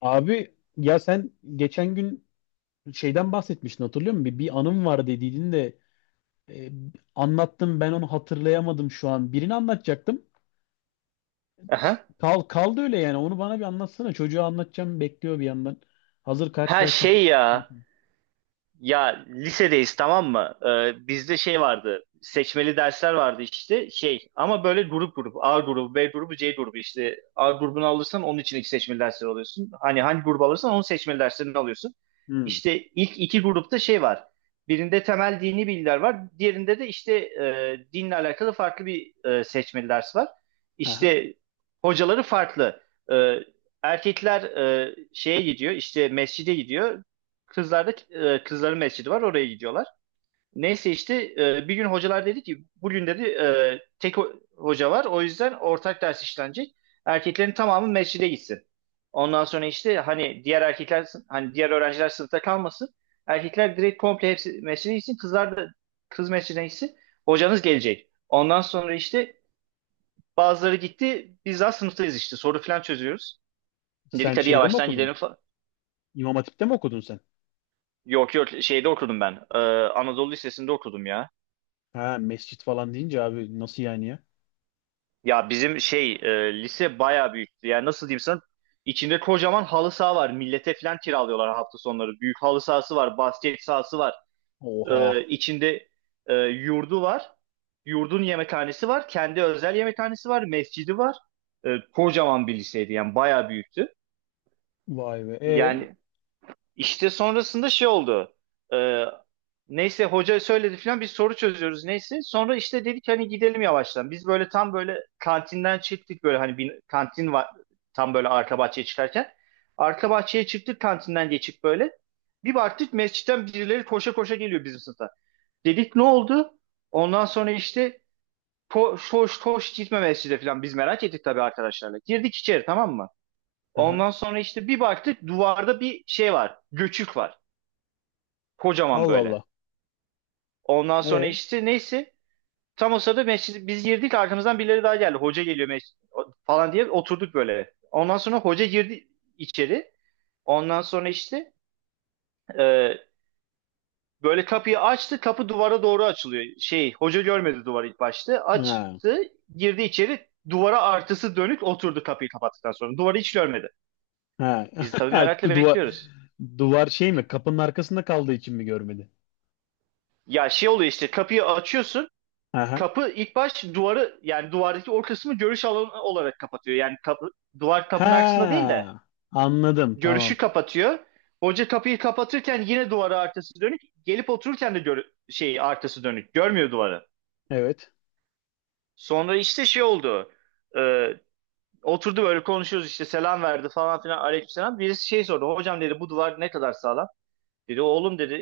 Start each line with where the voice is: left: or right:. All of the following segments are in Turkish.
left: Abi ya sen geçen gün şeyden bahsetmiştin hatırlıyor musun? Bir anım var dediydin de e, anlattım ben onu hatırlayamadım şu an. Birini anlatacaktım.
right: Aha.
left: Kaldı öyle yani onu bana bir anlatsana. Çocuğa anlatacağım bekliyor bir yandan. Hazır
right: Ha
left: karşılaşmışız.
right: şey ya. Ya lisedeyiz, tamam mı? Bizde şey vardı. Seçmeli dersler vardı işte şey, ama böyle grup grup A grubu B grubu C grubu işte A grubunu alırsan onun için iki seçmeli dersleri alıyorsun. Hani hangi grubu alırsan onun seçmeli derslerini alıyorsun.
left: Hmm.
right: İşte ilk iki grupta şey var. Birinde temel dini bilgiler var. Diğerinde de işte dinle alakalı farklı bir seçmeli ders var.
left: Aha.
right: İşte hocaları farklı. E, Erkekler şeye gidiyor, işte mescide gidiyor. Kızlarda kızların mescidi var, oraya gidiyorlar. Neyse işte bir gün hocalar dedi ki bugün dedi tek hoca var, o yüzden ortak ders işlenecek. Erkeklerin tamamı mescide gitsin. Ondan sonra işte hani diğer erkekler hani diğer öğrenciler sınıfta kalmasın. Erkekler direkt komple hepsi mescide gitsin. Kızlar da kız mescidine gitsin. Hocanız gelecek. Ondan sonra işte bazıları gitti. Biz daha sınıftayız işte. Soru falan çözüyoruz. Dedik
left: Sen
right: hadi
left: şeyde mi
right: yavaştan
left: okudun?
right: gidelim falan.
left: İmam Hatip'te mi okudun sen?
right: Yok yok, şeyde okudum ben. Anadolu Lisesi'nde okudum ya.
left: Ha mescit falan deyince abi nasıl yani ya?
right: Ya bizim şey lise bayağı büyüktü. Yani nasıl diyeyim sana? İçinde kocaman halı saha var. Millete falan kiralıyorlar hafta sonları. Büyük halı sahası var, basket sahası var.
left: Oha.
right: İçinde yurdu var. Yurdun yemekhanesi var. Kendi özel yemekhanesi var. Mescidi var. Kocaman bir liseydi, yani bayağı büyüktü.
left: Vay be. E.
right: Yani işte sonrasında şey oldu. Ee, Neyse, hoca söyledi falan, biz soru çözüyoruz neyse. Sonra işte dedik hani gidelim yavaştan. Biz böyle tam böyle kantinden çıktık böyle, hani bir kantin var tam böyle arka bahçeye çıkarken. Arka bahçeye çıktık kantinden geçip böyle. Bir baktık mescitten birileri koşa koşa geliyor bizim sınıfa. Dedik, ne oldu? Ondan sonra işte koş koş koş, gitme mescide falan, biz merak ettik tabii arkadaşlarla. Girdik içeri, tamam mı?
left: Aha.
right: Ondan sonra işte bir baktık duvarda bir şey var. Göçük var. Kocaman
left: Allah Allah.
right: böyle. Ondan sonra
left: E.
right: işte neyse. Tam o sırada mescid, biz girdik, arkamızdan birileri daha geldi. Hoca geliyor mescid falan diye oturduk böyle. Ondan sonra hoca girdi içeri. Ondan sonra işte e, böyle kapıyı açtı. Kapı duvara doğru açılıyor. Şey hoca görmedi duvarı ilk başta.
left: Ha.
right: Açtı, girdi içeri. Duvara artısı dönük oturdu, kapıyı kapattıktan sonra. Duvarı hiç görmedi.
left: Ha.
right: Biz tabii merakla
left: Duvar,
right: bekliyoruz.
left: duvar şey mi? Kapının arkasında kaldığı için mi görmedi?
right: Ya şey oluyor işte, kapıyı açıyorsun.
left: Aha.
right: Kapı ilk baş duvarı yani duvardaki o kısmı görüş alanı olarak kapatıyor. Yani kapı, duvar kapının arkasında değil de
left: Ha, anladım.
right: görüşü
left: Tamam.
right: kapatıyor. Hoca kapıyı kapatırken yine duvara arkası dönük. Gelip otururken de şey arkası dönük. Görmüyor duvarı.
left: Evet.
right: Sonra işte şey oldu. Ee, Oturdu böyle, konuşuyoruz işte, selam verdi falan filan, aleykümselam. Birisi şey sordu. Hocam dedi, bu duvar ne kadar sağlam? Dedi oğlum dedi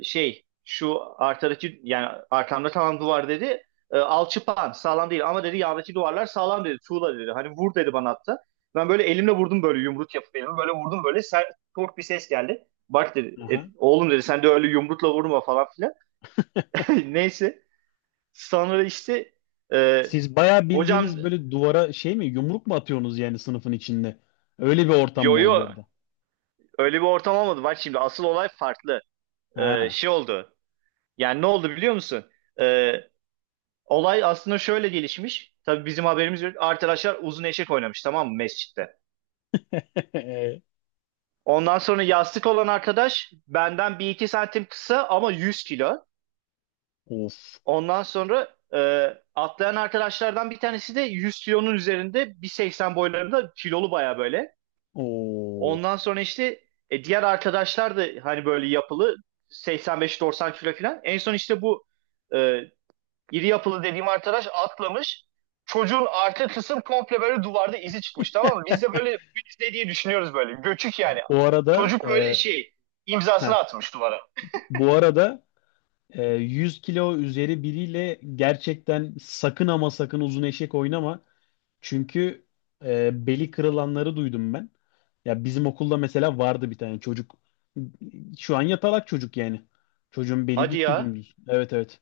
right: şey şu arkadaki yani arkamda, tamam duvar dedi. Alçıpan sağlam değil ama dedi, yandaki duvarlar sağlam dedi. Tuğla dedi. Hani vur dedi bana hatta. Ben böyle elimle vurdum böyle, yumruk yapıp elimi böyle vurdum, böyle sert tok bir ses geldi. Bak dedi, "
left: Aha.
right: oğlum dedi sen de öyle yumrukla vurma falan filan. Neyse, sonra işte e,
left: Siz bayağı
right: hocam,
left: bildiğiniz böyle duvara şey mi? Yumruk mu atıyorsunuz yani sınıfın içinde? Öyle bir ortam
right: yo
left: mı oldu
right: yo,
left: orada?
right: öyle bir ortam olmadı. Bak şimdi, asıl olay farklı.
left: Ha.
right: Şey oldu. Yani ne oldu biliyor musun? E, Olay aslında şöyle gelişmiş. Tabii bizim haberimiz yok. Arkadaşlar uzun eşek oynamış, tamam mı, mescitte. Ondan sonra yastık olan arkadaş benden bir iki santim kısa, ama 100 kilo.
left: Of.
right: Ondan sonra e, atlayan arkadaşlardan bir tanesi de 100 kilonun üzerinde, 1,80 boylarında, kilolu baya böyle.
left: Oo.
right: Ondan sonra işte diğer arkadaşlar da hani böyle yapılı, 85-90 kilo falan. En son işte bu e, İri yapılı dediğim arkadaş atlamış. Çocuğun arka kısım komple böyle duvarda izi çıkmış, tamam mı? Biz de böyle bu iz ne diye düşünüyoruz böyle. Göçük yani.
left: Bu arada
right: Çocuk böyle
left: e,
right: şey imzasını
left: heh,
right: atmış duvara.
left: bu arada, 100 kilo üzeri biriyle gerçekten sakın ama sakın uzun eşek oynama. Çünkü beli kırılanları duydum ben. Ya bizim okulda mesela vardı bir tane çocuk. Şu an yatalak çocuk yani. Çocuğun beli
right: Hadi
left: gitti
right: ya.
left: dümdüz. Evet, evet.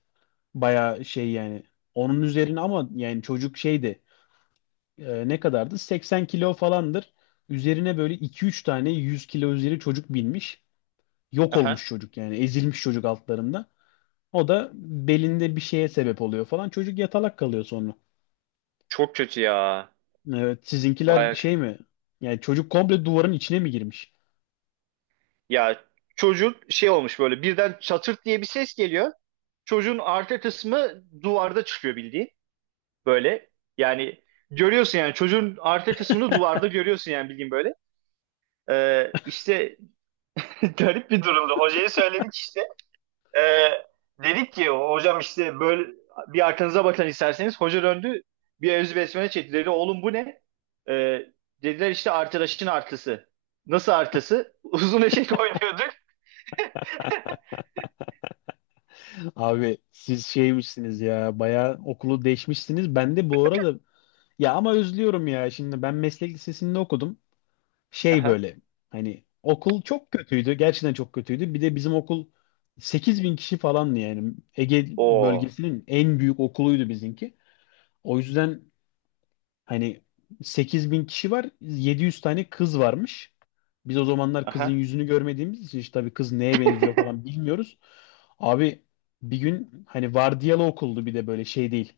left: Bayağı şey yani. Onun üzerine ama yani çocuk şeydi. Ne kadardı? 80 kilo falandır. Üzerine böyle iki üç tane 100 kilo üzeri çocuk binmiş. Yok olmuş
right: Aha.
left: çocuk yani. Ezilmiş çocuk altlarında. O da belinde bir şeye sebep oluyor falan. Çocuk yatalak kalıyor sonra.
right: Çok kötü ya.
left: Evet, sizinkiler
right: Baya
left: şey
right: kötü.
left: mi? Yani çocuk komple duvarın içine mi girmiş?
right: Ya çocuk şey olmuş böyle, birden çatırt diye bir ses geliyor. Çocuğun arka kısmı duvarda çıkıyor bildiğin. Böyle yani, görüyorsun yani, çocuğun arka kısmını duvarda görüyorsun yani bildiğin böyle. İşte garip bir durumdu. Hocaya söyledik işte. Ee, Dedik ki hocam işte, böyle bir arkanıza bakın isterseniz. Hoca döndü, bir evzi besmele çekti. Dedi, oğlum bu ne? Ee, Dediler işte arkadaşın artısı. Nasıl artısı? Uzun eşek oynuyorduk.
left: Abi siz şeymişsiniz ya. Bayağı okulu değişmişsiniz. Ben de bu arada ya ama özlüyorum ya. Şimdi ben meslek lisesinde okudum. Şey
right: Aha.
left: böyle hani okul çok kötüydü. Gerçekten çok kötüydü. Bir de bizim okul 8.000 kişi falandı yani. Ege
right: Oo.
left: bölgesinin en büyük okuluydu bizimki. O yüzden hani 8.000 kişi var, 700 tane kız varmış. Biz o zamanlar kızın
right: Aha.
left: yüzünü görmediğimiz için işte tabii kız neye benziyor falan bilmiyoruz. Abi bir gün hani vardiyalı okuldu, bir de böyle şey değil.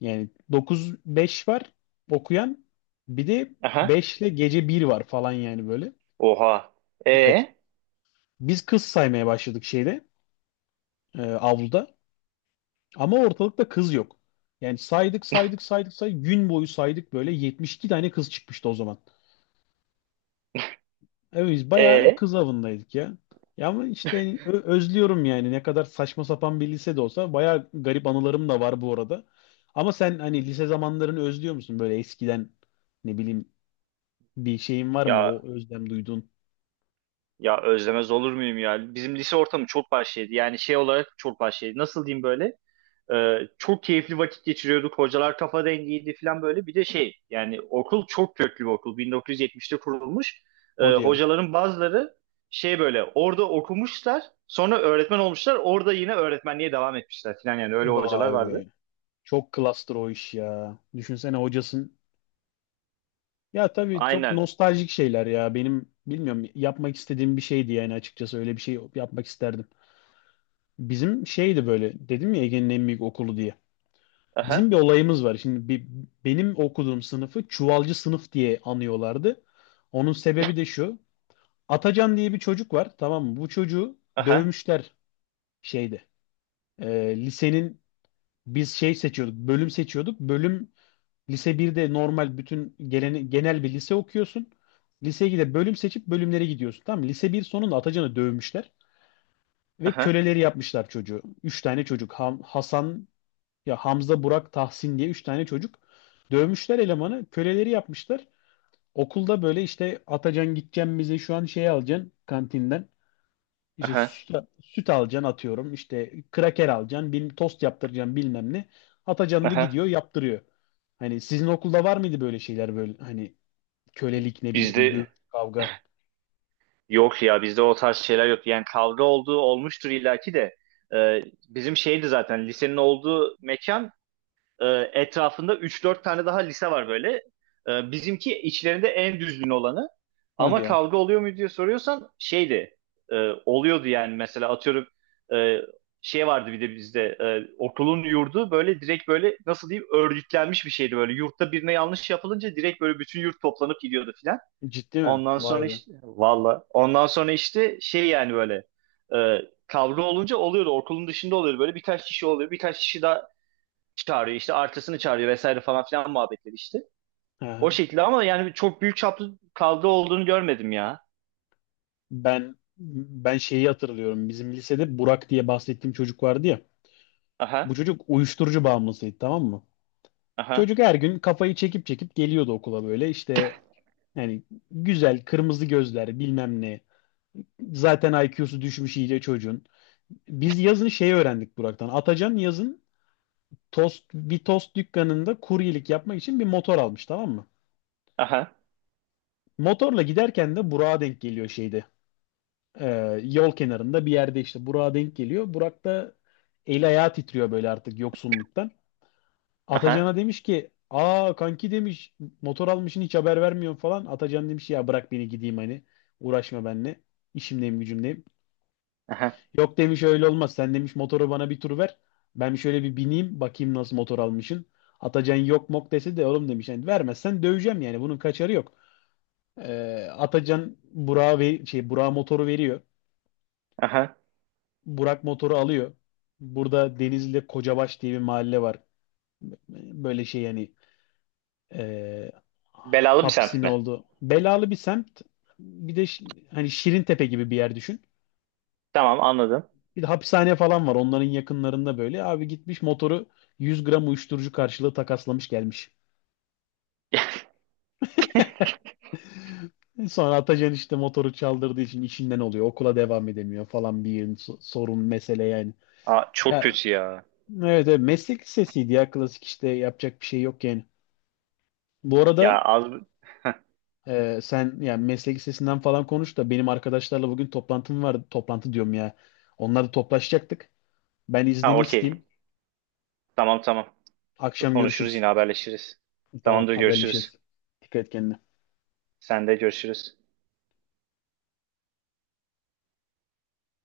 left: Yani 9-5 var okuyan, bir de
right: Aha.
left: 5 ile gece bir var falan yani böyle.
right: Oha.
left: Evet.
right: E
left: Biz kız saymaya başladık şeyde, avluda, ama ortalıkta kız yok. Yani saydık saydık saydık saydık gün boyu saydık böyle, 72 tane kız çıkmıştı o zaman. Evet, biz bayağı
right: e
left: kız avındaydık ya. Ya ama işte hani özlüyorum yani ne kadar saçma sapan bir lise de olsa bayağı garip anılarım da var bu arada. Ama sen hani lise zamanlarını özlüyor musun böyle eskiden ne bileyim bir şeyin var mı
right: Ya
left: o özlem duyduğun?
right: ya özlemez olur muyum ya? Bizim lise ortamı çok vahşiydi. Yani şey olarak çok vahşiydi. Nasıl diyeyim böyle? Çok keyifli vakit geçiriyorduk. Hocalar kafa dengiydi falan böyle. Bir de şey, yani okul çok köklü bir okul. 1970'te kurulmuş.
left: Hadi ya.
right: Hocaların bazıları şey böyle orada okumuşlar. Sonra öğretmen olmuşlar. Orada yine öğretmenliğe devam etmişler falan, yani öyle hocalar
left: Vay
right: vardı.
left: be. Çok klastır o iş ya. Düşünsene hocasın. Ya tabii çok
right: Aynen.
left: nostaljik şeyler ya. Benim bilmiyorum yapmak istediğim bir şeydi yani, açıkçası öyle bir şey yapmak isterdim. Bizim şeydi böyle, dedim ya, Ege'nin en büyük okulu diye. Bizim
right: Aha.
left: bir olayımız var. Şimdi benim okuduğum sınıfı çuvalcı sınıf diye anıyorlardı. Onun sebebi de şu. Atacan diye bir çocuk var. Tamam mı? Bu çocuğu
right: Aha.
left: dövmüşler şeyde. Lisenin biz şey seçiyorduk. Bölüm seçiyorduk. Bölüm, lise birde normal bütün genel bir lise okuyorsun. Liseye gidip bölüm seçip bölümlere gidiyorsun. Tamam mı? Lise bir sonunda Atacan'ı dövmüşler. Ve
right: Aha.
left: köleleri yapmışlar çocuğu. Üç tane çocuk. Hasan, ya Hamza, Burak, Tahsin diye üç tane çocuk. Dövmüşler elemanı. Köleleri yapmışlar. Okulda böyle işte Atacan gideceğim bize şu an şey alacaksın kantinden. İşte
right: Aha.
left: süt alacaksın atıyorum. İşte kraker alacaksın. Tost yaptıracaksın bilmem ne. Atacan da
right: Aha.
left: gidiyor yaptırıyor. Hani sizin okulda var mıydı böyle şeyler, böyle hani kölelik, ne bileyim, dövüş,
right: Bizde
left: kavga.
right: yok ya, bizde o tarz şeyler yok. Yani kavga olduğu olmuştur illaki de. Ee, Bizim şeydi zaten, lisenin olduğu mekan, E, etrafında üç dört tane daha lise var böyle. Bizimki içlerinde en düzgün olanı.
left: Hadi
right: Ama
left: ya.
right: kavga oluyor mu diye soruyorsan şeydi e, oluyordu yani, mesela atıyorum e, şey vardı bir de bizde okulun yurdu böyle direkt böyle nasıl diyeyim, örgütlenmiş bir şeydi böyle, yurtta birine yanlış yapılınca direkt böyle bütün yurt toplanıp gidiyordu filan.
left: Ciddi mi?
right: Ondan
left: Vay
right: sonra
left: be.
right: işte valla, ondan sonra işte şey yani böyle e, kavga olunca oluyordu, okulun dışında oluyordu, böyle birkaç kişi oluyor birkaç kişi daha çağırıyor işte artısını çağırıyor vesaire falan filan muhabbetleri işte.
left: Hı
right: O
left: hı.
right: şekilde, ama yani çok büyük çaplı kavga olduğunu görmedim ya.
left: Ben şeyi hatırlıyorum. Bizim lisede Burak diye bahsettiğim çocuk vardı ya. Bu
right: Aha,
left: çocuk uyuşturucu bağımlısıydı, tamam mı?
right: aha,
left: Çocuk her gün kafayı çekip çekip geliyordu okula, böyle işte yani güzel kırmızı gözler, bilmem ne. Zaten IQ'su düşmüş iyice çocuğun. Biz yazın şey öğrendik Burak'tan. Atacan yazın bir tost dükkanında kuryelik yapmak için bir motor almış, tamam mı?
right: aha,
left: Motorla giderken de Burak'a denk geliyor şeyde. Yol kenarında bir yerde işte Burak'a denk geliyor. Burak da eli ayağı titriyor böyle artık yoksunluktan.
right: aha,
left: Atacan'a demiş ki, "Aa, kanki," demiş, "motor almışsın, hiç haber vermiyorsun," falan. Atacan demiş, "Ya bırak beni gideyim, hani uğraşma benimle. İşimdeyim gücümdeyim."
right: aha,
left: "Yok," demiş, "öyle olmaz. Sen," demiş, "motoru bana bir tur ver. Ben şöyle bir bineyim, bakayım nasıl motor almışsın." Atacan yok mok dese de, "Oğlum," demiş, "yani vermezsen döveceğim, yani bunun kaçarı yok." Atacan Burak'a ve şey Burak motoru veriyor.
right: aha.
left: Burak motoru alıyor. Burada Denizli'de Kocabaş diye bir mahalle var. Böyle şey yani, e,
right: Belalı bir
left: hapsin
right: semt mi?
left: oldu. Belalı bir semt. Bir de hani Şirintepe gibi bir yer düşün.
right: Tamam, anladım.
left: Bir de hapishane falan var onların yakınlarında böyle. Abi gitmiş motoru 100 gram uyuşturucu karşılığı takaslamış gelmiş. Sonra Atacan işte motoru çaldırdığı için işinden oluyor. Okula devam edemiyor falan, bir yığın sorun, mesele yani.
right: Aa, çok
left: Ya
right: kötü ya.
left: evet, evet meslek lisesiydi ya, klasik işte, yapacak bir şey yok yani. Bu
right: Ya
left: arada,
right: az.
left: Sen yani meslek lisesinden falan konuş da, benim arkadaşlarla bugün toplantım vardı. Toplantı diyorum ya. Onlarla toplaşacaktık. Ben
right: Ha,
left: iznini
right: okey.
left: isteyeyim.
right: Tamam tamam.
left: Akşam
right: Konuşuruz,
left: görüşürüz.
right: yine haberleşiriz.
left: Tamam,
right: Tamamdır,
left: haberleşiriz.
right: görüşürüz.
left: Dikkat et kendine.
right: Sen de, görüşürüz.